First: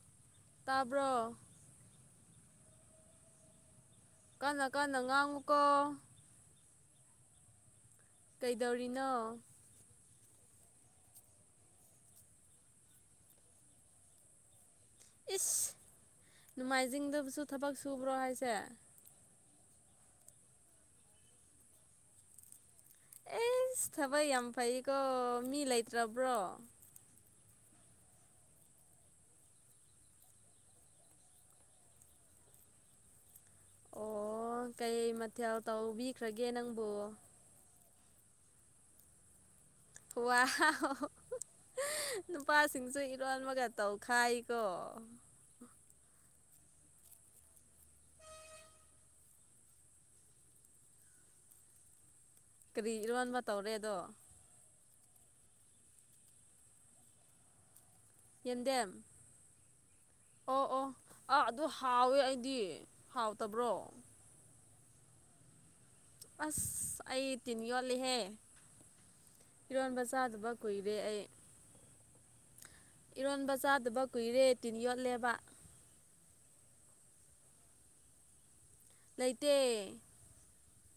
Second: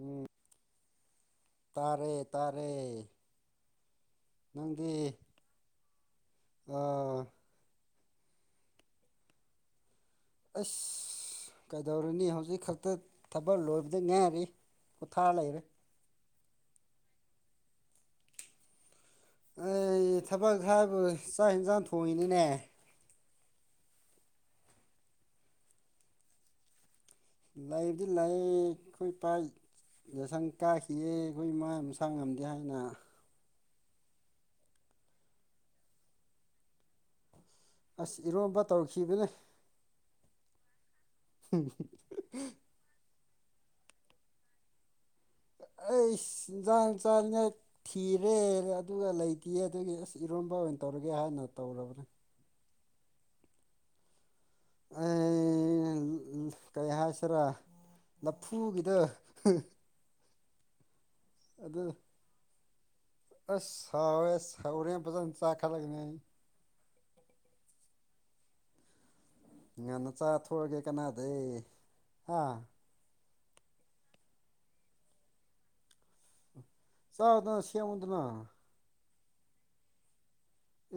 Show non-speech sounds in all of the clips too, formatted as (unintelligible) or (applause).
ꯎꯝ ꯇꯥꯕ꯭ꯔꯣ ꯇꯥꯔꯦ ꯇꯥꯔꯦ ꯀꯥꯟ ꯀꯥꯟꯅ ꯉꯥꯡꯉꯨꯀꯣ ꯑꯥ ꯀꯩꯗꯧꯔꯤꯅꯣ ꯑꯁ ꯀꯩꯗꯧꯔꯨꯅꯤ ꯍꯧꯖꯤꯛ ꯈꯛꯇ ꯊꯕꯛ ꯂꯣꯏꯕꯗ ꯉꯥꯏꯔꯤ ꯀꯊꯥ ꯂꯩꯔꯦ ꯅꯣꯡꯃꯥꯏꯖꯤꯡꯗꯕꯁꯨ ꯊꯕꯛ ꯁꯨꯕ꯭ꯔꯣ ꯍꯥꯏꯁꯦ ꯑꯩ ꯊꯕꯛ ꯍꯥꯏꯕꯨ ꯆꯥꯛ ꯏꯟꯁꯥꯡ ꯊꯣꯡꯉꯤꯅꯤꯅꯦ ꯑꯦꯁ ꯊꯕꯛ ꯌꯥꯝ ꯐꯩꯀꯣ ꯃꯤ ꯂꯩꯇ꯭ꯔꯕ꯭ꯔꯣ ꯂꯥꯏꯕꯗꯤ ꯂꯥꯏ ꯑꯩꯈꯣꯏ ꯄꯥꯏ ꯌꯥꯁꯪ ꯀꯥꯈꯤꯌꯦ ꯑꯩꯈꯣꯏ ꯏꯃꯥ ꯃꯁꯥꯡ ꯉꯝꯗꯦ ꯍꯥꯏꯅ ꯑꯣ ꯀꯩ ꯃꯊꯦꯜ ꯇꯧꯕꯤꯈ꯭ꯔꯒꯦ ꯅꯪꯕꯨ ꯑꯁ ꯏꯔꯣꯝꯕ ꯇꯧꯔꯛꯈꯤꯕꯅꯦ ꯋꯥ ꯅꯨꯄꯥꯁꯤꯡꯁꯨ (unintelligible) ꯑꯩ ꯏꯟꯁꯥꯡ ꯆꯥꯅꯤꯡꯉ ꯊꯤꯔꯦ ꯑꯗꯨꯒ ꯂꯩꯇꯦ ꯑꯗꯨꯒꯤ ꯑꯁ ꯏꯔꯣꯝꯕ ꯑꯣꯏꯅ ꯇꯧꯔꯦ ꯍꯥꯏꯅ ꯇꯧꯔꯕ꯭ꯔꯥ ꯀꯔꯤ ꯏꯔꯣꯟꯕ ꯇꯧꯔꯦꯗꯣ ꯑ ꯀꯩ ꯍꯥꯏꯁꯦꯔ ꯌꯦꯟꯗꯦꯝ ꯂꯐꯨꯒꯤꯗ ꯑ ꯑꯗꯨ ꯍꯥꯎꯋꯦ ꯑꯩꯗꯤ ꯑ ꯍꯥꯎꯇꯕ꯭ꯔꯣ ꯁꯥꯎꯋꯦ ꯁꯥꯎꯔꯤ ꯄꯖ ꯆꯥꯈꯥ ꯂꯅ ꯑꯁ ꯑꯩ ꯇꯤꯟ ꯌꯣꯜꯂꯤꯍꯦ ꯉꯟꯅ ꯆꯥꯊꯣꯛꯑꯒꯦ ꯀꯅꯥꯗꯩ ꯑꯥ ꯏꯔꯣꯟꯕ ꯆꯥꯗꯕ ꯀꯨꯏꯔꯦ ꯇꯤꯟ ꯌꯣꯠꯂꯦꯕ ꯁꯥꯔꯗꯁꯤꯌꯥꯃꯗꯅꯥ (unintelligible) ꯂꯩꯇꯦ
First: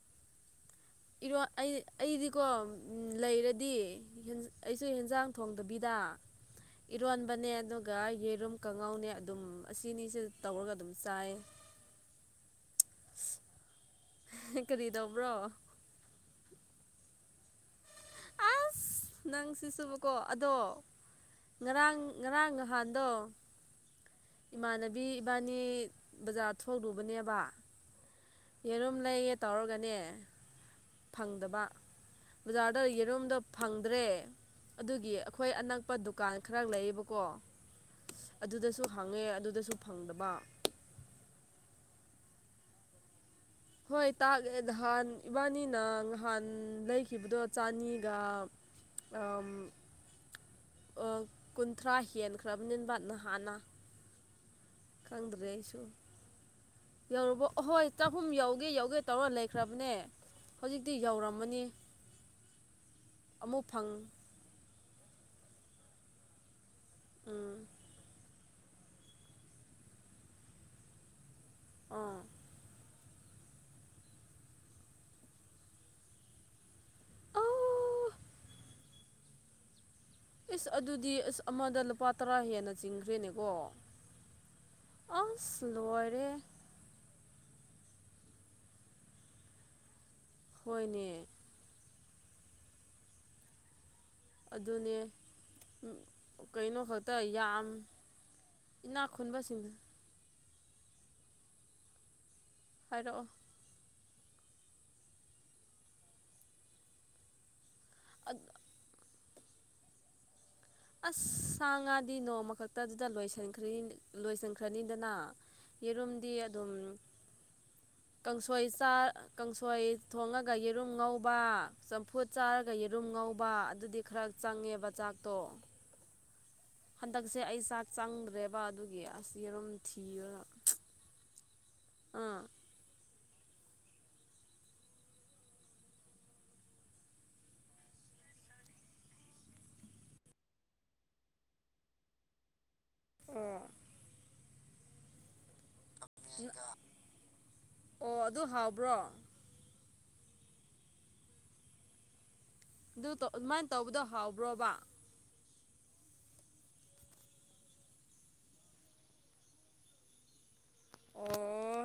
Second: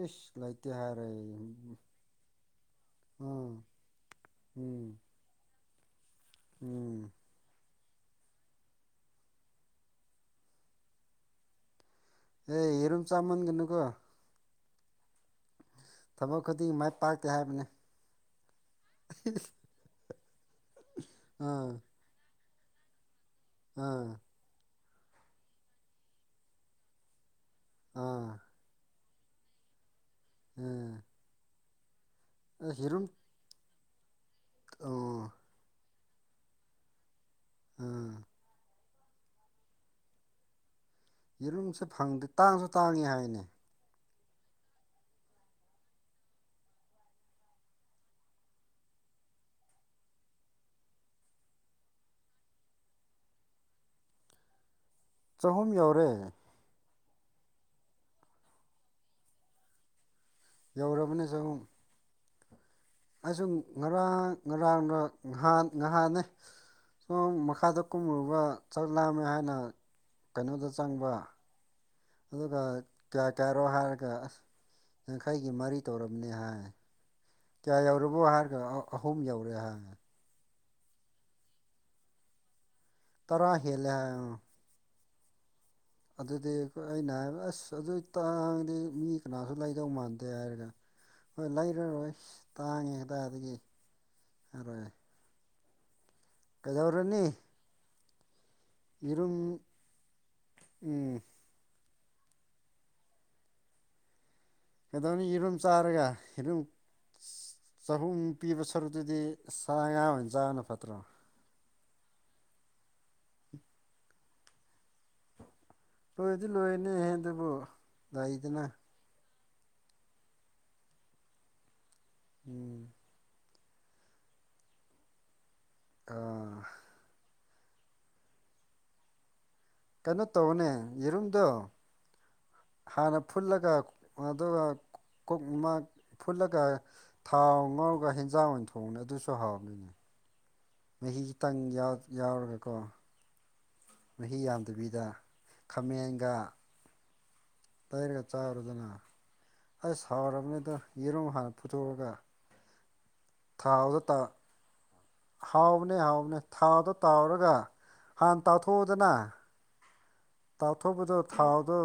ꯏꯁ ꯂꯩ ꯏꯔꯣ ꯑꯩ ꯑꯩꯗꯤꯀꯣ ꯎꯝ ꯂꯩꯔꯗꯤ ꯑꯩꯁꯨ ꯎꯝ ꯌꯦꯟꯖꯥꯡ ꯊꯣꯡꯗꯕꯤꯗ ꯗ ꯎꯝ ꯏꯔꯣꯟꯕꯅꯦ ꯑꯗꯨꯒ ꯒ ꯌꯦꯔꯨꯝ ꯀꯉꯥꯎꯅꯦ ꯑꯗꯨꯝ ꯑꯁꯤꯅꯤꯁꯤ ꯇꯧꯔꯒ ꯑꯗꯨꯝ ꯆꯥꯏ ꯑꯦ ꯌꯦꯔꯨꯝ ꯆꯥꯃꯟꯒꯅꯨꯀꯣ ꯀꯔꯤꯗꯕ꯭ꯔꯣ ꯊꯕꯛ ꯈꯨꯗꯤꯡꯒꯤ ꯃꯥꯏ ꯄꯥꯛꯇꯦ ꯍꯥꯏꯕꯅꯤ ꯑꯁ ꯅꯪ ꯁꯤ ꯁꯨꯕꯀꯣ ꯑꯗꯣ ꯉꯔꯥꯡ ꯉꯔꯥꯡ ꯅꯍꯥꯟꯗꯣ ꯎꯝ ꯏꯃꯥꯟꯅꯕꯤ ꯏꯕꯥꯅꯤ ꯕꯖꯥꯔ ꯊꯣꯛꯂꯨꯕꯅꯦꯕ ꯑꯥ ꯌꯦꯔꯨꯝ ꯂꯩꯌꯦ ꯇꯧꯔꯒꯅꯦ ꯑꯥ ꯐꯪꯗꯕ ꯑꯁ ꯕꯖꯥꯔꯗ ꯌꯦꯔꯨꯝ ꯌꯦꯔꯨꯝꯗꯣ ꯐꯪꯗ꯭ꯔꯦ ꯑꯣ ꯑꯗꯨꯒꯤ ꯑꯩꯈꯣꯏ ꯑꯅꯛꯄꯗꯨ ꯗꯨꯀꯥꯟ ꯈꯔ ꯂꯩꯌꯦꯕꯀꯣ ꯑꯥ ꯑꯗꯨꯗꯁꯨ ꯍꯪꯉꯦ ꯑꯗꯨꯗꯁꯨ ꯐꯪꯗꯕ ꯌꯦꯔꯨꯝꯁꯦ ꯐꯪꯗꯦ ꯇꯥꯡꯁꯨ ꯇꯥꯡꯉꯤ ꯍꯥꯏꯅꯦ ꯍꯣꯏ ꯇꯥꯛꯦ ꯅꯍꯥꯟ ꯏꯕꯥꯅꯤꯅ ꯅꯍꯥꯟ ꯂꯩꯈꯤꯕꯗꯣ ꯆꯅꯤꯒ ꯑ ꯀꯨꯟꯊ꯭ꯔꯥ ꯍꯦꯟꯈ꯭ꯔꯕꯅꯤꯕ ꯅꯍꯥꯟꯅ ꯈꯪꯗ꯭ꯔꯦ ꯆꯍꯨꯝ ꯑꯩꯁꯨ ꯌꯧꯔꯦ ꯌꯧꯔꯕꯣ ꯑꯍꯣꯏ ꯆꯥꯛꯍꯨꯝ ꯌꯧꯒꯦ ꯌꯧꯒꯦ ꯇꯧꯔ ꯂꯩꯈ꯭ꯔꯕꯅꯦ ꯍꯧꯖꯤꯛꯇꯤ ꯌꯧꯔꯕꯅꯦ ꯆꯍꯨꯝ ꯌꯧꯔꯝꯃꯅꯤ ꯑꯩꯁꯨ ꯑꯃꯨꯛ ꯐꯪ ꯉꯔꯥꯡ ꯉꯔꯥꯡꯅꯍ ꯉꯥꯏꯍꯥꯟꯅꯤ ꯁꯣ ꯎꯝ ꯃꯈꯥꯗ ꯀꯨꯝꯔꯨꯕ ꯆꯥꯛ ꯂꯥꯝꯃꯦ ꯍꯥꯏꯅ ꯀꯩꯅꯣꯗ ꯆꯪꯕ ꯑꯥ ꯑꯗꯨꯒ ꯀꯌꯥ ꯀꯌꯥꯔꯣ ꯍꯥꯏꯔꯒ ꯑꯁ ꯌꯥꯡꯈꯩꯒꯤ ꯃꯔꯤ ꯇꯧꯔꯕꯅꯤ ꯍꯥꯏ ꯑꯧ ꯀꯌꯥ ꯌꯧꯔꯕꯣ ꯍꯥꯏꯔꯒ ꯑꯍꯨꯝ ꯌꯧꯔꯦ ꯍꯥꯡꯉꯦ ꯏꯁ ꯑꯗꯨꯗꯤ ꯑꯁ ꯑꯃꯗ ꯂꯨꯄꯥ ꯇꯔꯥ ꯍꯦꯟꯅ ꯇꯔꯥ ꯍꯦꯂꯦ ꯍꯥꯏ ꯑ ꯑꯗꯨꯗꯤ ꯑꯩꯏ ꯑꯩꯅ ꯍꯥꯏꯕ ꯑꯁ ꯑꯗꯨ ꯇꯥꯡꯉꯥꯗꯤ ꯃꯤ ꯀꯅꯥꯁꯨ ꯂꯩꯗꯧ ꯃꯥꯟꯗꯦ ꯗꯦ ꯍꯥꯏꯔꯒ ꯍꯣꯏꯅꯦ ꯍꯣꯏ ꯂꯩꯔꯔꯣꯏ ꯇꯥꯡꯉꯦ ꯍꯗꯥꯏꯗꯒꯤ ꯑꯗꯨꯅꯦ ꯀꯩꯅꯣ ꯈꯛꯇ ꯀꯩꯗꯧꯔꯅꯤ ꯌꯥꯝ ꯏꯅꯥꯛ ꯌꯦꯔꯨꯝ ꯈꯨꯟꯕꯁꯤꯡꯗ ꯎꯝ ꯍꯥꯏꯔꯛꯑꯣ ꯀꯩꯗꯧꯅꯤ ꯌꯦꯔꯨꯝ ꯆꯥꯔꯒ ꯌꯦꯔꯨꯝ ꯆꯍꯨꯝ ꯄꯤꯕ ꯁꯔꯨꯛꯇꯨꯗꯤ (unintelligible) ꯑꯁ ꯁꯥ ꯉꯥꯗꯤ ꯅꯣꯡꯃ ꯈꯛꯇꯗꯨꯗ ꯂꯣꯏꯁꯤꯟꯈ꯭ꯔꯅꯤꯗꯅ ꯌꯦꯔꯨꯝꯗꯤ ꯂꯣꯏꯗꯤ ꯑꯗꯨꯝ ꯂꯣꯏꯅꯤ ꯑꯗꯨꯕꯨ ꯂꯩꯗꯅ ꯀꯥꯡꯁꯣꯏ ꯆꯥ ꯀꯥꯡꯁꯣꯏ ꯊꯣꯡꯉꯒ ꯌꯦꯔꯨꯝ ꯉꯧꯕ ꯆꯝꯐꯨꯠ ꯆꯥꯔꯒ ꯎꯝ ꯌꯦꯔꯨꯝ ꯉꯧꯕ ꯑꯗꯨꯗꯤ ꯈꯔ ꯆꯪꯉꯦꯕ ꯆꯥꯛꯇꯣ ꯑꯥ ꯍꯟꯗꯛꯁꯦ ꯑꯩ ꯆꯥꯛ ꯆꯪꯗ꯭ꯔꯦꯕ ꯑꯗꯨꯒꯤ ꯑꯁ ꯌꯦꯔꯨꯝ ꯀꯩꯅꯣ ꯊꯤꯔꯒ ꯇꯧꯕꯅꯦ ꯌꯦꯔꯨꯝꯗꯣ ꯑꯥ ꯍꯥꯟꯅ ꯐꯨꯜꯂꯒ ꯑꯗ ꯀꯣꯛ ꯑꯃ ꯐꯨꯠꯂꯒ ꯊꯥꯎ ꯉꯥꯎꯔꯒ ꯍꯦꯟꯖꯥꯡ ꯑꯣꯏꯅ ꯊꯣꯡꯕꯅꯤ ꯑꯗꯨꯁꯨ ꯍꯥꯎꯗꯣꯏꯅꯤ ꯃꯍꯤ ꯈꯤꯇꯪ ꯌꯥꯎꯔꯒꯀꯣ ꯑꯣ ꯃꯍꯤ ꯌꯥꯝꯗꯕꯤꯗ ꯈꯥꯃꯦꯟꯒ ꯑꯣ ꯇꯥꯏꯔꯒ ꯑꯗꯨ ꯆꯥꯔꯗꯅ ꯍꯥꯎꯕ꯭ꯔꯣ ꯑꯁ ꯁꯥꯎꯔꯕꯅꯤꯗ ꯌꯦꯔꯨꯝ ꯍꯥꯟꯅ ꯐꯨꯊꯣꯛꯑꯒ ꯑꯗꯨ ꯑꯗꯨꯃꯥꯏꯅ ꯇꯧꯕꯗꯣ ꯍꯥꯎꯕ꯭ꯔꯣꯕ ꯍꯥꯎꯕꯅꯦ ꯍꯥꯎꯕꯅꯦ ꯊꯥꯗꯣ ꯇꯥꯎꯔꯒ ꯍꯥꯟꯅ ꯇꯥꯊꯣꯛꯑꯗꯅ ꯑꯣ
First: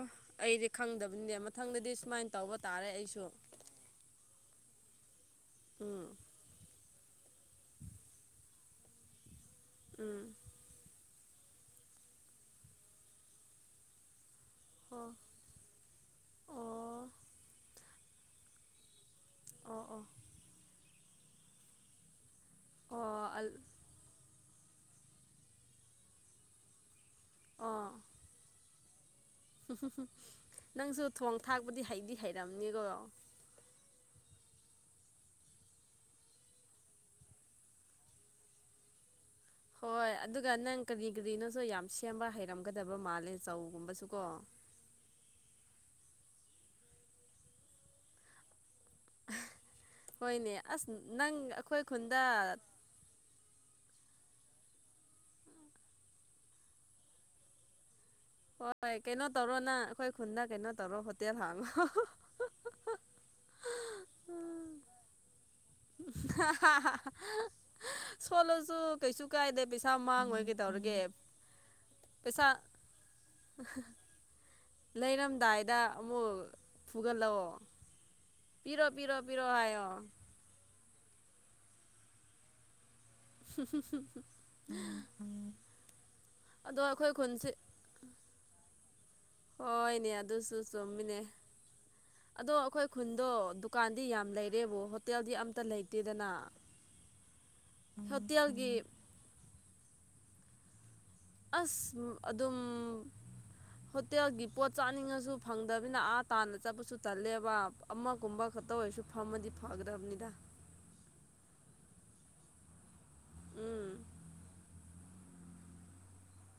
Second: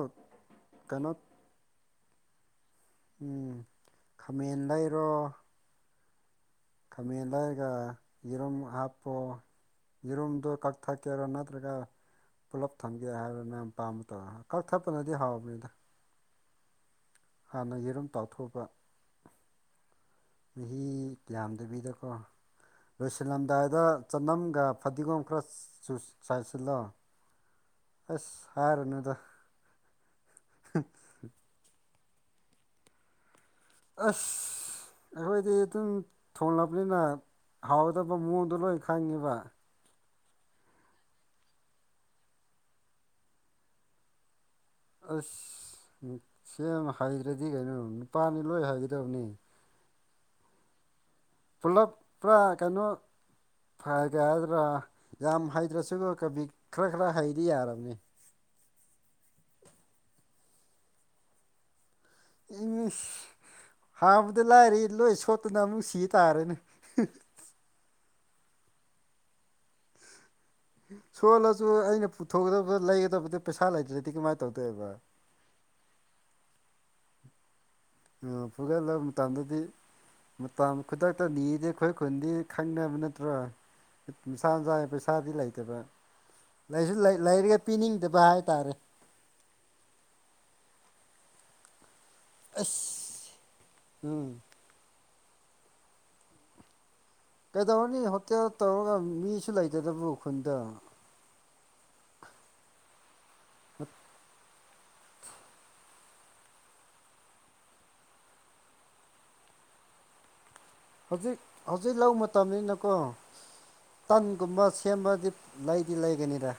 ꯑꯩꯗꯤ ꯀꯩꯅꯣ ꯈꯪꯗꯕꯅꯤꯅꯦ ꯃꯊꯪꯗꯗꯤ ꯁꯨꯃꯥꯏꯅ ꯇꯧꯕ ꯇꯥꯔꯦ ꯑꯩꯁꯨ ꯎꯝ ꯈꯥꯃꯦꯟ ꯂꯩꯔꯣ ꯎꯝ ꯈꯥꯃꯦꯟ ꯂꯩꯔꯒ ꯌꯦꯔꯨꯝ ꯍꯥꯞꯄꯣ ꯎꯝ ꯌꯦꯔꯨꯝꯗꯣ ꯀꯛꯊꯛ ꯀꯦꯔꯣ ꯅꯠꯇ꯭ꯔꯒ ꯄꯨꯂꯞ ꯊꯝꯒꯦ ꯍꯥꯏꯕꯗꯨꯅ ꯌꯥꯝ ꯄꯥꯝꯕ ꯇꯧꯔ ꯑꯣ ꯀꯛꯊꯠꯄꯅꯗꯤ ꯍꯥꯎꯕꯅꯤꯗ ꯑꯣ ꯍꯥꯟꯅ ꯌꯦꯔꯨꯝ ꯇꯥꯛꯊꯣꯛꯄ ꯑꯣ ꯑꯣ ꯃꯍꯤ ꯌꯥꯝꯗꯕꯤꯗꯀꯣ ꯑꯣ ꯑꯜ ꯂꯣꯏꯁꯤꯜꯂꯝꯗꯥꯏꯗ ꯆꯅꯝꯒ ꯐꯗꯤꯒꯣꯝ ꯈꯔ ꯆꯥꯏꯁꯤꯜꯂꯣ ꯑꯣ ꯑꯁ ꯍꯥꯏꯔꯅꯨꯗ ꯅꯪꯁꯨ ꯊꯣꯡ ꯊꯥꯛꯄꯗꯤ ꯍꯩꯗꯤ ꯍꯩꯔꯝꯅꯤꯀꯣ ꯑ ꯑꯩꯈꯣꯏꯗꯤ ꯑꯗꯨꯝ ꯊꯣꯡꯂꯕꯅꯤꯅ ꯍꯥꯎꯗꯕ ꯃꯑꯣꯡꯗꯣ ꯂꯣꯏ ꯈꯪꯉꯤꯕ ꯍꯣꯏ ꯑꯗꯨꯒ ꯅꯪ ꯀꯔꯤ ꯀꯔꯤꯅꯣꯁꯨ ꯌꯥꯝ ꯁꯦꯝꯕ ꯍꯩꯔꯝꯒꯗꯕ ꯃꯥꯜꯂꯦ ꯆꯧꯒꯨꯝꯕꯁꯨ ꯀꯣ ꯑꯁ ꯁꯦꯝ ꯍꯥꯏꯩꯗ꯭ꯔꯗꯤ ꯀꯩꯅꯣ ꯅꯨꯄꯥꯅꯤ ꯂꯣꯏ ꯍꯥꯏꯒꯗꯕꯅꯤ ꯍꯣꯏꯅꯦ ꯑꯁ ꯅꯪ ꯑꯩꯈꯣꯏ ꯄꯨꯂꯞ ꯈꯨꯟꯗ ꯄꯨꯥ ꯀꯩꯅꯣ ꯐ ꯀꯩꯗ꯭ꯔꯥ ꯌꯥꯝ ꯍꯩꯇ꯭ꯔꯁꯨ ꯀꯕꯤꯛ ꯈꯔ ꯈꯔ ꯍꯩꯗꯤ ꯌꯥꯔꯕꯅꯤ ꯍꯣꯏ ꯀꯩꯅꯣ ꯇꯧꯔꯣ ꯅ ꯑꯩꯈꯣꯏ ꯈꯨꯟꯗꯥ ꯀꯩꯅꯣ ꯇꯧꯔꯣ ꯍꯣꯇꯦꯜ ꯍꯥꯥꯡꯂꯣ ꯏ ꯍꯕꯗ ꯂꯥꯏꯔꯤ ꯂꯣꯏ ꯁꯣꯠ ꯅꯪ ꯁꯤ ꯇꯥꯔꯦꯅꯦ ꯁꯣꯜꯂꯁꯨ ꯀꯩꯁꯨ ꯀꯥꯏꯗꯦ ꯄꯩꯁꯥ ꯃꯥꯡꯉꯒ ꯁꯣꯜꯂꯁꯨ ꯑꯩꯅ ꯄꯨꯊꯣꯛꯗꯕ ꯂꯩꯒꯗꯕꯗ ꯄꯩꯁꯥ ꯂꯩꯇ꯭ꯔꯗꯤ ꯀꯃꯥꯏꯅ ꯇꯧ ꯂꯩꯔꯝꯗꯥꯏꯗ ꯑꯃꯨꯛ ꯐꯨꯒꯠꯂꯛꯑꯣ ꯄꯤꯔꯣ ꯐꯨꯒꯠꯂꯕ ꯄꯤꯔꯣ ꯄꯤꯔꯣ ꯃꯇꯝꯗꯗꯤ ꯍꯥꯏꯌꯣ ꯃꯇꯝ ꯈꯨꯗꯛ ꯅꯤꯗꯤ ꯑꯩꯈꯣꯏ ꯈꯨꯟꯗꯤ ꯈꯪꯅꯕ ꯅꯠꯇꯦ ꯅꯠꯇ꯭ꯔꯣ ꯁꯥ ꯅꯨꯡꯁꯥꯒꯤ ꯄꯩꯁꯥꯗꯤ ꯂꯩꯇꯕ ꯑꯗꯣ ꯁꯨ ꯑꯩꯈꯣꯏ ꯈꯨꯟꯁꯤ ꯂꯩꯔꯒ ꯄꯤꯅꯤꯡꯗꯕ ꯍꯥꯏ ꯇꯔꯦ ꯍꯣꯏꯅꯦ ꯑꯗꯨꯁꯨ ꯆꯨꯝꯃꯤꯅꯦ ꯑꯗꯣ ꯑꯩꯈꯣꯏ ꯈꯨꯟꯗꯣ ꯑꯁ ꯗꯨꯀꯥꯟꯗꯤ ꯌꯥꯝ ꯎꯝ ꯂꯩꯔꯦꯕꯨ ꯍꯣꯇꯦꯜꯗꯤ ꯑꯝꯇ ꯂꯩꯇꯦꯗꯅ ꯀꯩꯗꯧꯔꯅꯤ ꯍꯣꯇꯦꯜ ꯍꯣꯇꯦꯜꯒꯤ ꯇꯧꯔꯒ ꯃꯤꯁꯨ ꯂꯩꯇꯗꯕꯨ ꯈꯨꯟꯗ ꯑꯁ ꯑꯗꯨꯝ ꯍꯠꯇꯒꯤ ꯄꯣꯠ ꯆꯥꯅꯤꯡꯉꯁꯨ ꯐꯪꯗꯕꯤꯅꯤꯅ ꯑꯥ ꯇꯥꯅ ꯆꯠꯄꯁꯨ ꯇꯜꯂꯦꯕ ꯑꯃꯒꯨꯝꯕ ꯈꯛꯇ ꯑꯣꯏꯔꯁꯨ ꯐꯝꯃꯗꯤ ꯍꯒ꯭ꯔꯥꯕꯅꯤꯗ ꯍꯧꯖꯤꯛ ꯍꯧꯖꯤꯛ ꯂ ꯃꯇꯝꯅꯤꯅꯀꯣ ꯎꯝ ꯇꯟꯒꯨꯝꯕ ꯁꯦꯝꯕꯗꯤ ꯂꯩꯗꯤ ꯂꯩꯒꯅꯤꯔ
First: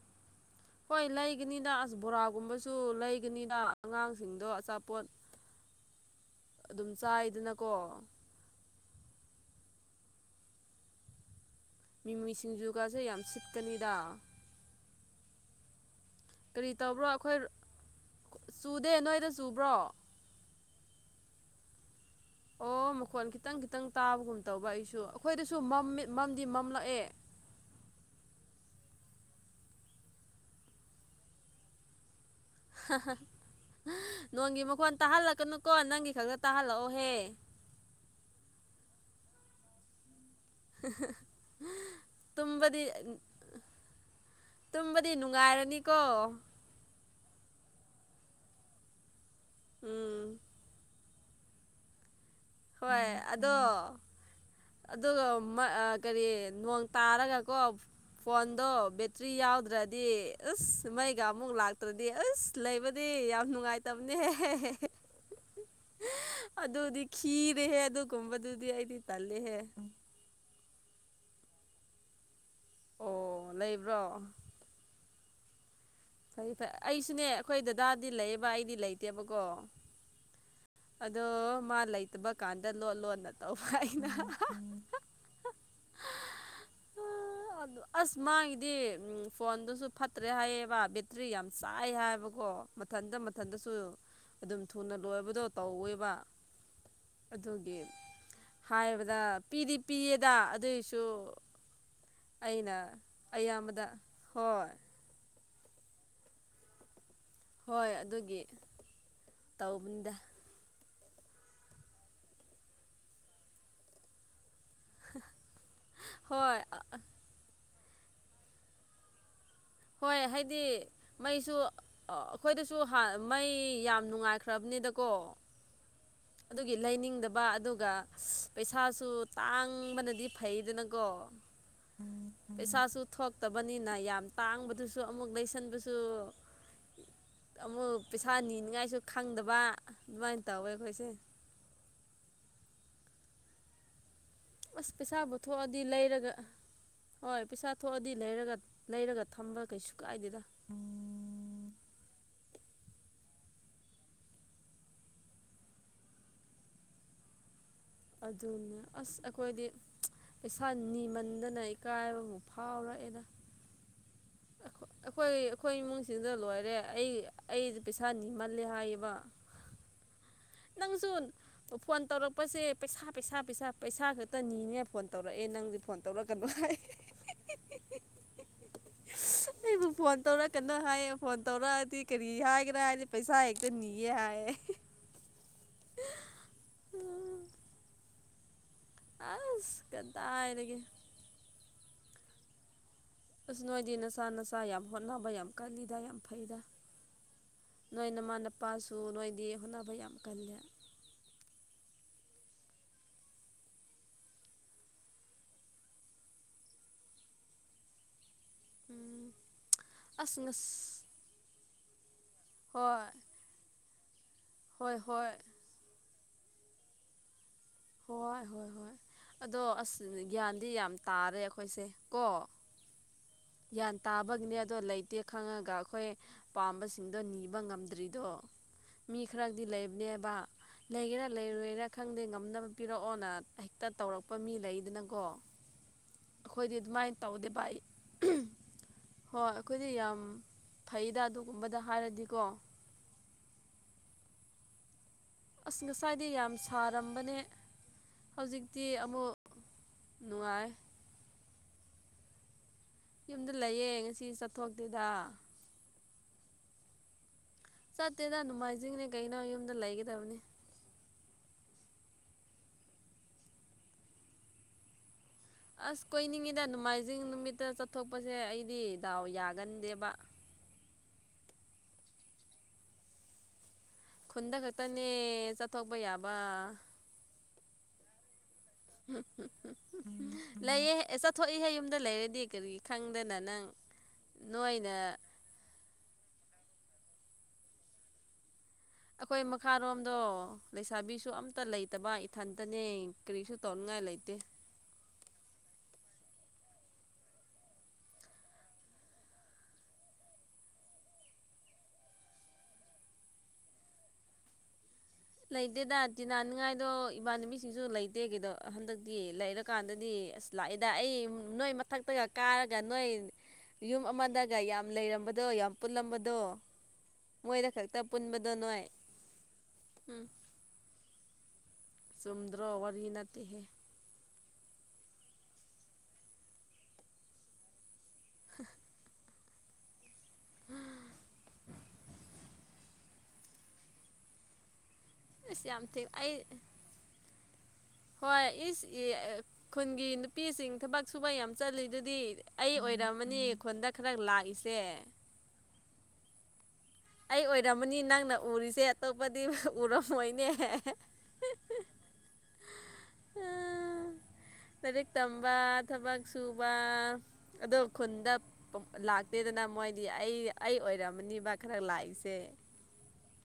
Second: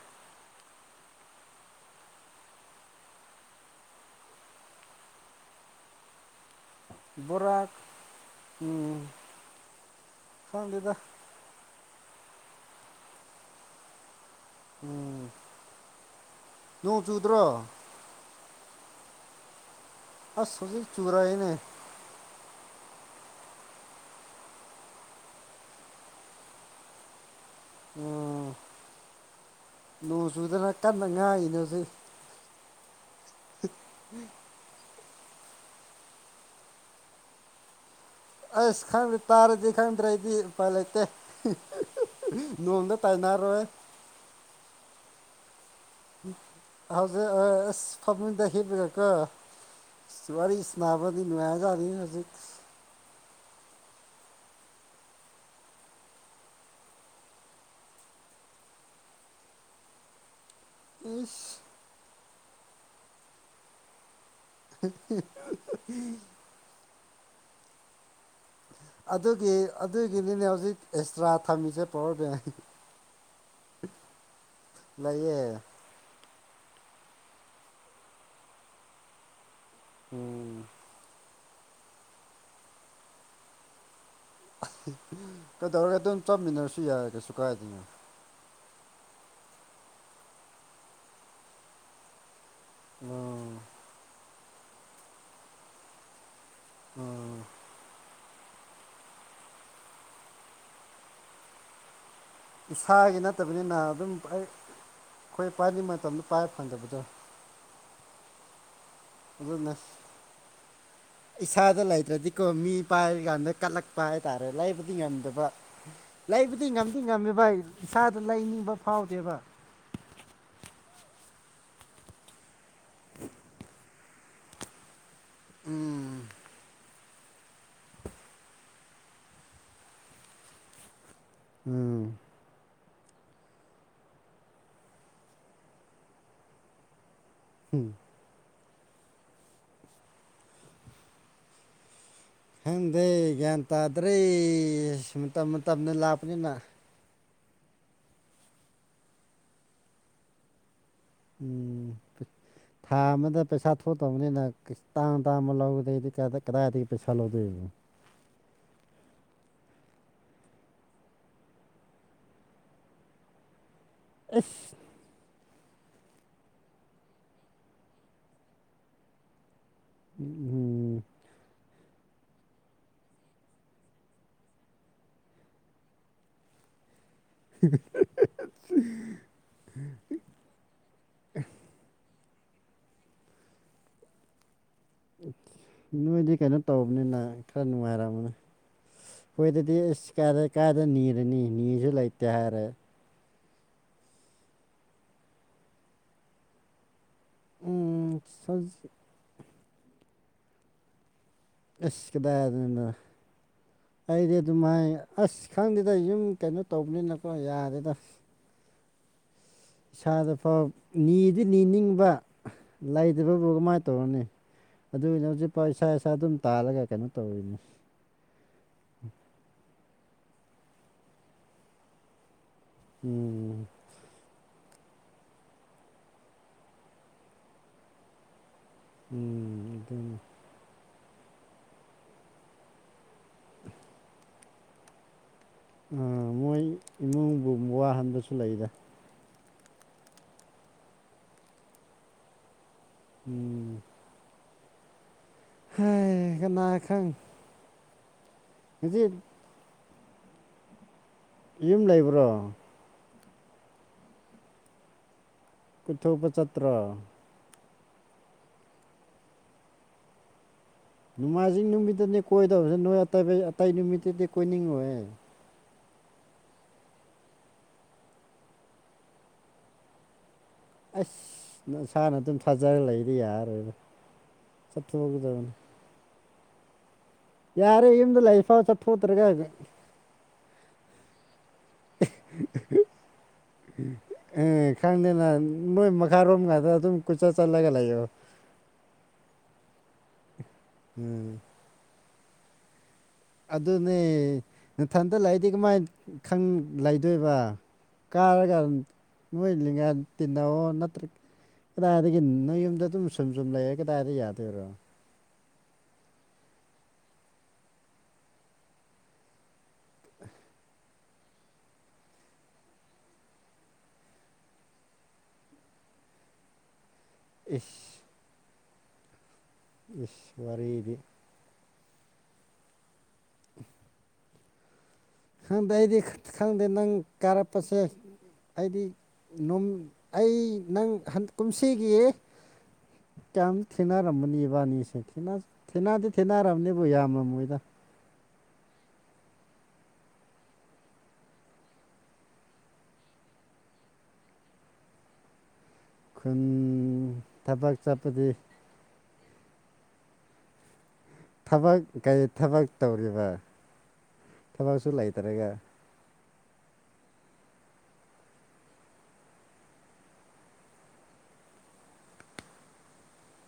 ꯍꯣꯏ ꯂꯩꯒꯅꯤꯗ ꯑꯁ ꯕꯣꯔꯥꯒꯨꯝꯕꯁꯨ ꯂꯩꯒꯅꯤꯗ ꯑꯉꯥꯡꯁꯤꯡꯗꯣ ꯑꯆꯥꯄꯣꯠ (unintelligible) ꯣꯔꯥꯥꯛ ꯆꯥꯏꯗꯅꯀꯣ ꯁꯕꯤꯗ ꯃꯤꯃꯤꯁꯤꯡ ꯌꯨꯒꯥꯥꯁꯦ ꯌꯥꯝ ꯁꯤꯠꯀꯅꯤꯗ ꯎꯝ ꯀꯔꯤ ꯅꯣꯡ ꯇꯧꯕ꯭ꯔꯣ ꯑꯩꯈꯣꯏ ꯆꯨꯗ꯭ꯔꯣ ꯆꯨꯗꯦ ꯅꯣꯏꯗ ꯆꯨꯕ꯭ꯔꯣ ꯑꯁꯣ ꯁꯤ ꯆꯨꯨꯔꯑꯅꯦ ꯑꯣ ꯈꯣꯟ ꯈꯤꯇꯪ ꯈꯤꯇꯪ ꯇꯥꯕꯒꯨꯝ ꯇꯧꯕ ꯑꯩꯁꯨ ꯑꯩꯈꯣꯏꯗꯁꯨ ꯃꯝꯗꯤ ꯃꯝꯂꯛꯑꯦ ꯎ ꯂꯨ ꯆꯨꯗꯅ ꯀꯟꯅ ꯉꯥꯏꯔꯤꯅꯣ ꯁꯤ ꯅꯣꯡꯒꯤ ꯃꯈꯣꯟ ꯇꯥꯍꯜꯂꯛ ꯀꯅꯨꯀꯣ ꯅꯪꯒꯤ ꯈꯛꯇ ꯇꯥꯍꯜꯂꯛꯑꯣꯍꯦ ꯑꯁ ꯈꯪꯗ ꯇꯥꯔꯗꯤ ꯈꯪꯗꯔꯦꯗꯤ ꯏꯄꯥꯥꯏ ꯂꯩꯇꯦ ꯇꯨꯝꯕꯗꯤ ꯅꯣꯡꯗ ꯇꯥꯏꯅꯔꯣꯏ ꯗꯤ ꯅꯨꯡꯉꯥꯏꯔꯅꯤ ꯍꯧꯖ ꯑ ꯑꯁ ꯐꯝꯃꯤꯗ ꯍꯦꯕꯔꯀ ꯎꯝ ꯋꯥꯔꯤ ꯏꯁꯅꯥꯕꯗꯤ ꯅꯨꯡꯉꯥꯏꯖꯥꯅꯤ ꯍꯧꯖꯤꯛ ꯍꯣꯏ ꯑꯗꯣ ꯑꯗꯨꯒ ꯀꯔꯤ ꯅꯣꯡ ꯇꯥꯔꯒꯀꯣ ꯐꯣꯟꯗꯣ ꯕꯦꯇ꯭ꯔꯤ ꯌꯥꯎꯗ꯭ꯔꯗꯤ ꯑꯁ ꯃꯩꯒ ꯑꯃꯨꯛ ꯏꯁ ꯂꯥꯛꯇ꯭ꯔꯗꯤ ꯑꯁ ꯂꯩꯕꯗꯤ ꯌꯥꯝ ꯅꯨꯡꯉꯥꯏꯇꯕꯅꯦꯍꯦ (inaudible) ꯑꯗꯨꯗꯤ ꯈꯤꯔꯦ ꯍꯦ ꯑꯗꯨꯒꯨꯝꯕꯗꯨ ꯑꯗꯨꯒꯤ ꯑꯗꯨꯒꯤꯅꯤꯅꯦ ꯍꯧꯖꯤꯛ ꯑꯦꯛꯁꯇ꯭ꯔꯥ ꯊꯝꯃꯤꯁꯦ ꯄꯥꯎꯔꯗ ꯑꯣ ꯂꯩꯕ꯭ꯔꯣ ꯑ ꯐꯔꯦ ꯐꯔꯩ ꯑꯩꯁꯨꯅꯦ ꯑꯩꯈꯣꯏ ꯗꯗꯥꯗꯤ ꯂꯩꯌꯦꯕ ꯑꯩꯗꯤ ꯂꯩꯇꯦꯕꯀꯣ ꯎꯝ ꯑꯗꯣ ꯃꯥ ꯂꯩꯇꯕ ꯀꯥꯟꯗ ꯂꯣꯟ ꯂꯣꯟꯅ ꯇꯧꯕ ꯍꯥꯏꯩꯅ ꯀꯩꯗꯧꯔꯒ ꯑꯗꯨꯝ ꯆꯠꯃꯤꯟꯅꯔꯁꯨ ꯌꯥꯔꯦ ꯀꯩꯁꯨ ꯀꯥꯏꯗꯣꯏꯅꯣ ꯑꯥꯡꯒꯤꯗꯤ ꯎ ꯐꯣꯟꯗꯨꯁꯨ ꯐꯠꯇ꯭ꯔꯦ ꯍꯥꯏꯌꯦꯕ ꯕꯦꯇ꯭ꯔꯤ ꯌꯥꯝ ꯆꯥꯏ ꯍꯥꯏꯕꯀꯣ ꯃꯊꯟꯇ ꯎꯝ ꯃꯊꯟꯇꯁꯨ ꯑꯗꯨꯝ ꯊꯨꯅ ꯂꯣꯏꯕꯗꯣ ꯇꯧꯋꯦꯕ ꯎꯝ ꯑꯗꯨꯒꯤ ꯍꯥꯏꯕꯗ ꯄꯤꯗꯤ ꯄꯤꯌꯦꯗ ꯑꯗꯨꯏꯁꯨ ꯑꯩꯅ ꯏꯁꯥꯒꯤ ꯅꯠꯇꯕꯅꯤꯅ ꯑꯌꯥꯝꯕꯗ ꯑꯗꯨꯝ ꯑꯩ ꯍꯣꯏ ꯑꯩꯈꯣꯏ ꯄꯥꯏꯅꯤꯡꯕ ꯃꯇꯝꯗ ꯄꯥꯏꯕ ꯐꯪꯗꯕꯗꯣ ꯍꯣꯏ ꯑꯗꯨꯒꯤ ꯑꯗꯨꯅ ꯇꯧꯕꯅꯤꯗ ꯏꯁꯥꯗ ꯂꯩꯇ꯭ꯔꯗꯤꯀꯣ ꯃꯤ ꯄꯥꯏ ꯀꯥꯟꯗ ꯀꯠꯂꯛꯄ ꯍꯥꯏꯇꯥꯔꯦ ꯂꯥꯏꯕꯗꯤ ꯉꯝꯗꯕ ꯍꯣꯏ ꯂꯥꯏꯕꯨꯗꯤ ꯑ ꯉꯝꯗꯤ ꯉꯝꯃꯤꯕ ꯏꯁꯥꯗ ꯂꯩꯅꯤꯡꯕ ꯐꯥꯎꯗꯦꯕ ꯍꯣꯏ ꯍꯥꯏꯗꯤ ꯃꯩꯁꯨ ꯑꯩꯈꯣꯏꯗꯁꯨ ꯃꯩ ꯌꯥꯝ ꯅꯨꯡꯉꯥꯏꯈ꯭ꯔꯕꯅꯤ ꯎꯝ ꯑꯗꯨ ꯂ ꯪꯗꯕ ꯑꯗꯨꯒ ꯄꯩꯁꯥꯁꯨ ꯇꯥꯡꯕꯅꯗꯤ ꯐꯩꯗꯅꯀꯣ ꯎꯝ ꯄꯩꯁꯥꯁꯨ ꯊꯣꯛꯇꯕꯅꯤꯅ ꯌꯥꯝ ꯇꯥꯡꯕꯗꯨꯁꯨ ꯑꯃꯨꯛ ꯂꯩꯁꯟꯕꯁꯨ ꯑꯃꯨꯛ ꯄꯩꯁꯥ ꯅꯤꯅꯤꯡꯉꯥꯏꯁꯨ ꯈꯪꯗꯕ ꯑꯗꯨꯃꯥꯏꯅ ꯇꯧꯋꯦ ꯑꯩꯈꯣꯏꯁꯦ ꯍꯪꯗꯦ ꯒ꯭ꯌꯥꯟ ꯇꯥꯗ꯭ꯔꯦ ꯑꯁ ꯃꯇꯝ ꯄꯩꯁꯥꯕꯨ ꯃꯇꯝ ꯊꯣꯛꯑꯗꯤ ꯃꯇꯝꯅ ꯂꯩꯔꯒ ꯂꯥꯛꯞꯄꯅꯤꯅ ꯍꯣꯏ ꯄꯩꯁꯥ ꯊꯣꯛꯑꯗꯤ ꯂꯩꯔꯒ ꯂꯩꯔꯒ ꯊꯝꯕ ꯀꯩꯁꯨ ꯀꯥꯏꯗꯦꯗ ꯎꯝ ꯎꯝ ꯊꯥ ꯑꯃꯗ ꯄꯩꯁꯥ ꯊꯣꯛꯇꯕꯅꯤꯅ ꯇꯥꯡ ꯇꯥꯕ ꯂꯧꯗꯣꯏꯗꯤ ꯀꯗꯥꯏꯗꯒꯤ ꯄꯩꯁꯥ ꯂꯧꯗꯣꯏꯅꯣ ꯑꯗꯨꯅꯦ ꯑꯁ ꯑꯩꯈꯣꯏꯗꯤ ꯏꯁꯥ ꯅꯤꯃꯟꯗꯅ ꯏꯀꯥꯏꯕꯕꯨ ꯐꯥꯎꯔꯛꯑꯦꯅ ꯑꯁ ꯑꯩꯈꯣꯏ ꯑꯩꯈꯣꯏ ꯏꯃꯨꯡꯁꯤꯡꯗ ꯂꯣꯏꯔꯦ ꯑꯩ ꯑꯩꯁ ꯄꯩꯁꯥ ꯅꯤꯃꯜꯂꯦ ꯍꯥꯏꯌꯦꯕ ꯎꯝ ꯎꯝ ꯅꯪꯁꯨ ꯐꯣꯟ ꯇꯧꯔꯛꯄꯁꯦ ꯄꯩꯁꯥ ꯄꯩꯁꯥ ꯄꯩꯁꯥ ꯄꯩꯁꯥ ꯈꯛꯇꯅꯤꯅꯦ ꯐꯣꯟ ꯇꯧꯔꯛꯑꯦ ꯅꯪꯗꯤ ꯐꯣꯟ ꯇꯧꯔꯛꯀꯗ꯭ꯔꯣ ꯍꯥꯏ ꯑꯩꯕꯨ ꯐꯣꯟ ꯇꯧꯔ ꯀꯟꯅ ꯍꯥꯏꯌꯦ ꯐꯣꯟ ꯇꯧꯔꯛꯑꯗꯤ ꯀꯔꯤ ꯍꯥꯏꯒꯦ꯭ꯔꯥ ꯍꯥꯏꯗꯤꯦ ꯄꯩꯁꯥ ꯍꯛꯇꯅꯤꯌꯦꯦ ꯍꯥꯏꯌꯦ ꯅꯣꯏꯗꯤ ꯀꯩꯅꯣ ꯇꯧꯕꯅꯤꯅ ꯈꯔ ꯅꯨꯡꯉꯥꯏꯔꯑꯝꯕꯅꯦ ꯍꯣꯏꯗꯗꯤ ꯑꯁ ꯏꯁꯁ ꯀꯥꯗ ꯀꯗꯥꯏꯗꯒꯤ ꯀꯥꯗ ꯅꯤꯔꯅꯤ ꯅꯤꯁꯨ ꯂꯩꯇꯦ ꯍꯥꯏꯔꯦ ꯑꯁ ꯅꯣꯏꯗꯤ ꯅꯁꯥ ꯅꯁꯥ ꯌꯥꯝ ꯍꯣꯠꯅꯕ ꯌꯥꯝ ꯀꯜꯂꯤꯗ ꯌꯥꯝ ꯐꯩꯗ ꯅꯣꯏ ꯎꯝ ꯅꯃꯥꯟ ꯍꯧꯖꯤꯛ ꯅꯄꯥꯁꯨ ꯅꯣꯏꯗꯤ ꯍꯣꯠꯅꯕ ꯌꯥꯝ ꯀꯥꯟꯗ ꯑꯁꯤ ꯀꯗꯥꯥꯏ ꯑꯗꯨꯅ ꯑꯩꯗꯤ ꯑꯗꯨꯃꯥꯏ ꯑꯁ ꯈꯪꯗꯦꯗ ꯌꯨꯝ ꯀꯩꯅꯣ ꯇꯧꯕꯅꯤꯅꯀꯣ ꯌꯥꯔꯦꯗ ꯎꯝ ꯏꯁꯥꯗ ꯑꯁ ꯐꯥꯎ ꯉꯁ ꯅꯤꯗꯤ ꯅꯤ ꯅꯤꯡꯕ ꯍꯣꯏ ꯂꯩꯇꯕꯕꯨ ꯀꯃꯥꯏꯅ ꯇꯧꯔꯅꯤ ꯍꯣꯏ ꯑꯗꯨꯒꯤꯅꯦ ꯍꯣꯏ ꯍꯧꯖꯤꯛꯐꯥꯎ ꯏꯁꯥ ꯏꯁꯥ ꯑꯗꯨꯝ ꯇꯥꯜꯂꯒ ꯀꯩꯅꯣ ꯇꯧꯔꯤꯅꯦ ꯍꯣꯏ ꯍꯣꯏ ꯍꯣꯏ ꯑꯗꯣ ꯑꯁ ꯒ꯭ꯌꯥꯟꯗꯤ ꯌꯥꯝ ꯇꯥꯔꯦ ꯑꯩꯈꯣꯏꯁꯦ ꯀꯣ ꯎꯝ ꯌꯥ ꯇꯥꯕꯒꯅꯦ ꯑꯗꯣ ꯂꯩꯇꯦ ꯈꯪꯉꯒ ꯑꯩꯈꯣꯏ ꯄꯥꯝꯕꯁꯤꯡꯗꯣ ꯅꯤꯕ ꯉꯝꯗ꯭ꯔꯤꯗꯣ ꯃꯤ ꯎꯝ ꯈꯔꯗꯤ ꯑꯗꯨꯅꯤ ꯂꯩꯕꯅꯦꯕ ꯂꯩꯒꯦꯔꯥ ꯂꯩꯔꯣꯏꯦꯔꯥ ꯈꯪꯗꯦ ꯉꯝꯅꯕ ꯄꯤꯔꯛꯑꯣꯅ ꯍꯦꯛꯇ ꯇꯧꯔꯛꯄ ꯃꯤ ꯂꯩꯗꯅꯀꯣ ꯑꯥ ꯃꯣꯏ ꯑꯩꯈꯣꯏꯗꯤ ꯑꯗꯨꯃꯥꯏꯅ ꯇꯧꯗꯦ ꯏꯃꯨꯡꯕꯨ ꯚꯥꯏ ꯋꯥꯍꯟꯕꯁꯨ ꯂꯩꯗ ꯍꯣꯏ ꯑꯩꯈꯣꯏꯗꯤ ꯌꯥꯝ ꯐꯩꯗ ꯑꯗꯨꯒꯨꯝꯕꯗ ꯍꯥꯏꯔꯗꯤꯀꯣ ꯎꯝ ꯑꯁ ꯉꯁꯥꯏꯗꯤ ꯍꯩ ꯌꯥꯝ ꯀꯅꯥ ꯈꯪ ꯁꯥꯔꯝꯕꯅꯦ ꯍꯧꯖꯤꯛꯇꯤ ꯉꯁꯤ ꯑꯃꯨꯛ ꯅꯨꯡꯉꯥꯏ ꯌꯨꯝ ꯂꯩꯕ꯭ꯔꯣ ꯌꯨꯝꯗ ꯂꯩꯌꯦ ꯉꯁꯤ ꯆꯠꯊꯣꯛꯇꯦꯗ ꯆꯊꯣꯛꯄ ꯆꯇ꯭ꯔ ꯆꯠꯇꯦꯗ ꯅꯨꯡꯉꯥꯏꯖꯤꯡꯅꯦ ꯀꯩꯅꯣ ꯌꯨꯝꯗ ꯂꯩꯒꯗꯕꯅꯤ ꯅꯣꯡꯃꯥꯏꯖꯤꯡ ꯅꯨꯃꯤꯠꯇꯗꯤ ꯀꯣꯏꯗꯕꯁ ꯅꯣꯏ ꯑ ꯑꯇꯩ ꯅꯨꯃꯤꯠꯇꯗꯤ ꯀꯣꯏꯅꯤꯡꯉꯣꯏ ꯑꯁ ꯀꯣꯏꯅꯤꯡꯉꯤꯗ ꯅꯣꯡꯃꯥꯏꯖꯤꯡ ꯅꯨꯃꯤꯠꯇ ꯆꯠꯊꯣꯛꯄꯁꯦ ꯑꯩꯗꯤ ꯗꯥꯎ ꯌꯥꯒꯟꯗꯦꯕ ꯑꯁ ꯏꯁꯥꯅ ꯑꯗꯨꯝ ꯊꯥꯖꯔ ꯂꯩꯗꯤ ꯌꯥꯔꯣꯏꯅ ꯈꯨꯟꯗ ꯈꯛꯇꯅꯦ ꯆꯠꯊꯣꯛꯄ ꯌꯥꯕ ꯌꯥꯔꯦ ꯌꯗ ꯂꯩꯐꯥꯎ ꯆꯠ ꯄꯨꯠꯇꯔꯒꯦ ꯂꯩꯌꯦ ꯆꯠꯊꯣꯛꯏꯍꯦ ꯌꯨꯝꯗ ꯂꯩꯔꯗꯤ ꯀꯔꯤ ꯈꯪꯗꯅ ꯅꯪ ꯎꯝ ꯅꯣꯏꯅ ꯈꯪꯗꯦꯅ ꯅꯣꯏ ꯃꯈꯥꯔꯣꯝ ꯉꯗ ꯑꯗꯨꯝ ꯀꯨꯆꯠ ꯆꯠꯂꯒ ꯂꯩꯌꯣ ꯑꯩꯈꯣꯏ ꯃꯈꯥꯔꯣꯝꯗꯣ ꯂꯩꯁꯥꯕꯤꯁꯨ ꯎꯝ ꯑꯝꯇ ꯂꯩꯇꯕ ꯏꯊꯟꯇꯅꯦ ꯀꯔꯤꯁꯨ ꯑꯗꯨꯅꯦ ꯇꯧꯅꯤꯡꯉꯥꯏ ꯂꯩꯇꯦ ꯅꯊꯟꯇ ꯂꯩꯗꯤ ꯀꯃꯥꯏꯅ ꯂꯩꯗꯣꯏꯕ ꯀꯥꯔ ꯀ ꯃꯒ ꯇꯅ ꯑꯣ ꯅꯠꯇ꯭ꯔ ꯀꯗꯥꯏꯗꯒꯤ ꯅꯣꯏ ꯌꯨꯝꯗ ꯑꯗꯨꯝ ꯁꯨꯝ ꯁꯨꯝ ꯂꯩꯔꯦ ꯀꯗꯥꯏꯗ ꯌꯥꯗꯣꯏꯔꯣ ꯂꯩꯇꯦꯗ ꯇꯤꯟꯅꯅꯤꯡꯉꯥꯏꯗꯣ ꯏꯃꯥꯟꯅꯕꯤꯁꯤꯡꯁꯨ ꯂꯩꯇꯦ ꯀꯗꯣ ꯍꯟꯗꯛꯇꯤ ꯂꯩꯔꯀꯥꯟꯗꯗꯤ ꯑꯁ ꯂꯥꯛꯏꯦꯗ ꯑꯩ ꯅꯣꯏ ꯃꯊꯛꯇꯒ ꯀꯥꯔꯒ ꯅꯣꯏ ꯌꯨꯝ ꯑꯃꯗꯒ ꯌꯥꯝ ꯂꯩꯔꯝꯕꯗꯣ ꯌꯥꯝ ꯄꯨꯜꯂꯝꯕꯗꯣ ꯃꯣꯏꯗ ꯏꯁ ꯈꯛꯇ ꯄꯨꯟꯕꯗꯣ ꯅꯣꯏ ꯏꯁ ꯏꯁ ꯋꯥꯔꯤꯔꯤꯕꯤ ꯁꯨꯝꯗ꯭ꯔꯣ ꯑꯋꯥꯔꯍꯤꯟꯅꯇꯦ ꯈꯪꯗꯦ ꯑꯩꯗꯤ ꯈꯪꯗꯦ ꯅꯪ ꯀꯥꯔꯛꯄꯁꯦ ꯑꯩꯗꯤ ꯑꯩ ꯅꯪ ꯀꯨꯝꯁꯤꯒꯤ ꯀꯝ ꯊꯦꯡꯅꯔꯝꯝꯕꯅꯤꯕꯅꯤꯁꯦ ꯏꯁ ꯌꯥꯝ ꯊꯤ ꯊꯦꯡꯅꯗꯤ ꯑꯩ ꯊꯦꯡꯅꯔꯕꯅꯦꯕ ꯌꯥꯝꯃ ꯃꯣꯏꯗ ꯍꯣꯏ ꯏꯁ ꯈꯨꯟꯒꯤ ꯅꯨꯄꯤꯁꯤꯡ ꯊꯕꯛ ꯁꯨꯕ ꯌꯥꯝ ꯆꯠꯂꯤ ꯑꯗꯨꯗꯤ ꯑꯩ ꯑꯣꯏꯔ ꯃꯅꯤ ꯑꯩꯈꯣꯟꯗ ꯈꯔ ꯂꯥꯛꯏꯁꯦ ꯈꯟ ꯑꯩ ꯑꯣꯏꯔꯝꯃꯅꯤ ꯅꯪꯅ ꯎꯔꯤꯁꯦ ꯑꯇꯣꯞꯄꯗꯤ ꯎꯔꯝꯃꯣꯏꯅꯦ ꯊꯕꯛ ꯊꯕꯛ ꯇꯧꯔꯤꯕ ꯊꯕꯛꯁꯨ ꯂꯥꯏꯔꯤꯛ ꯂꯩꯇ꯭ꯔꯒ ꯇꯝꯕ ꯊꯕꯛ ꯁꯨꯕ ꯑꯣ ꯈꯨꯟꯗ ꯂꯥꯛꯇꯦꯗꯅ ꯃꯣꯏꯗꯤ ꯑꯩ ꯑꯩ ꯑꯣꯏꯔꯝꯃꯅꯤꯕ ꯈ ꯈꯔ ꯂꯥꯛꯏꯁꯦ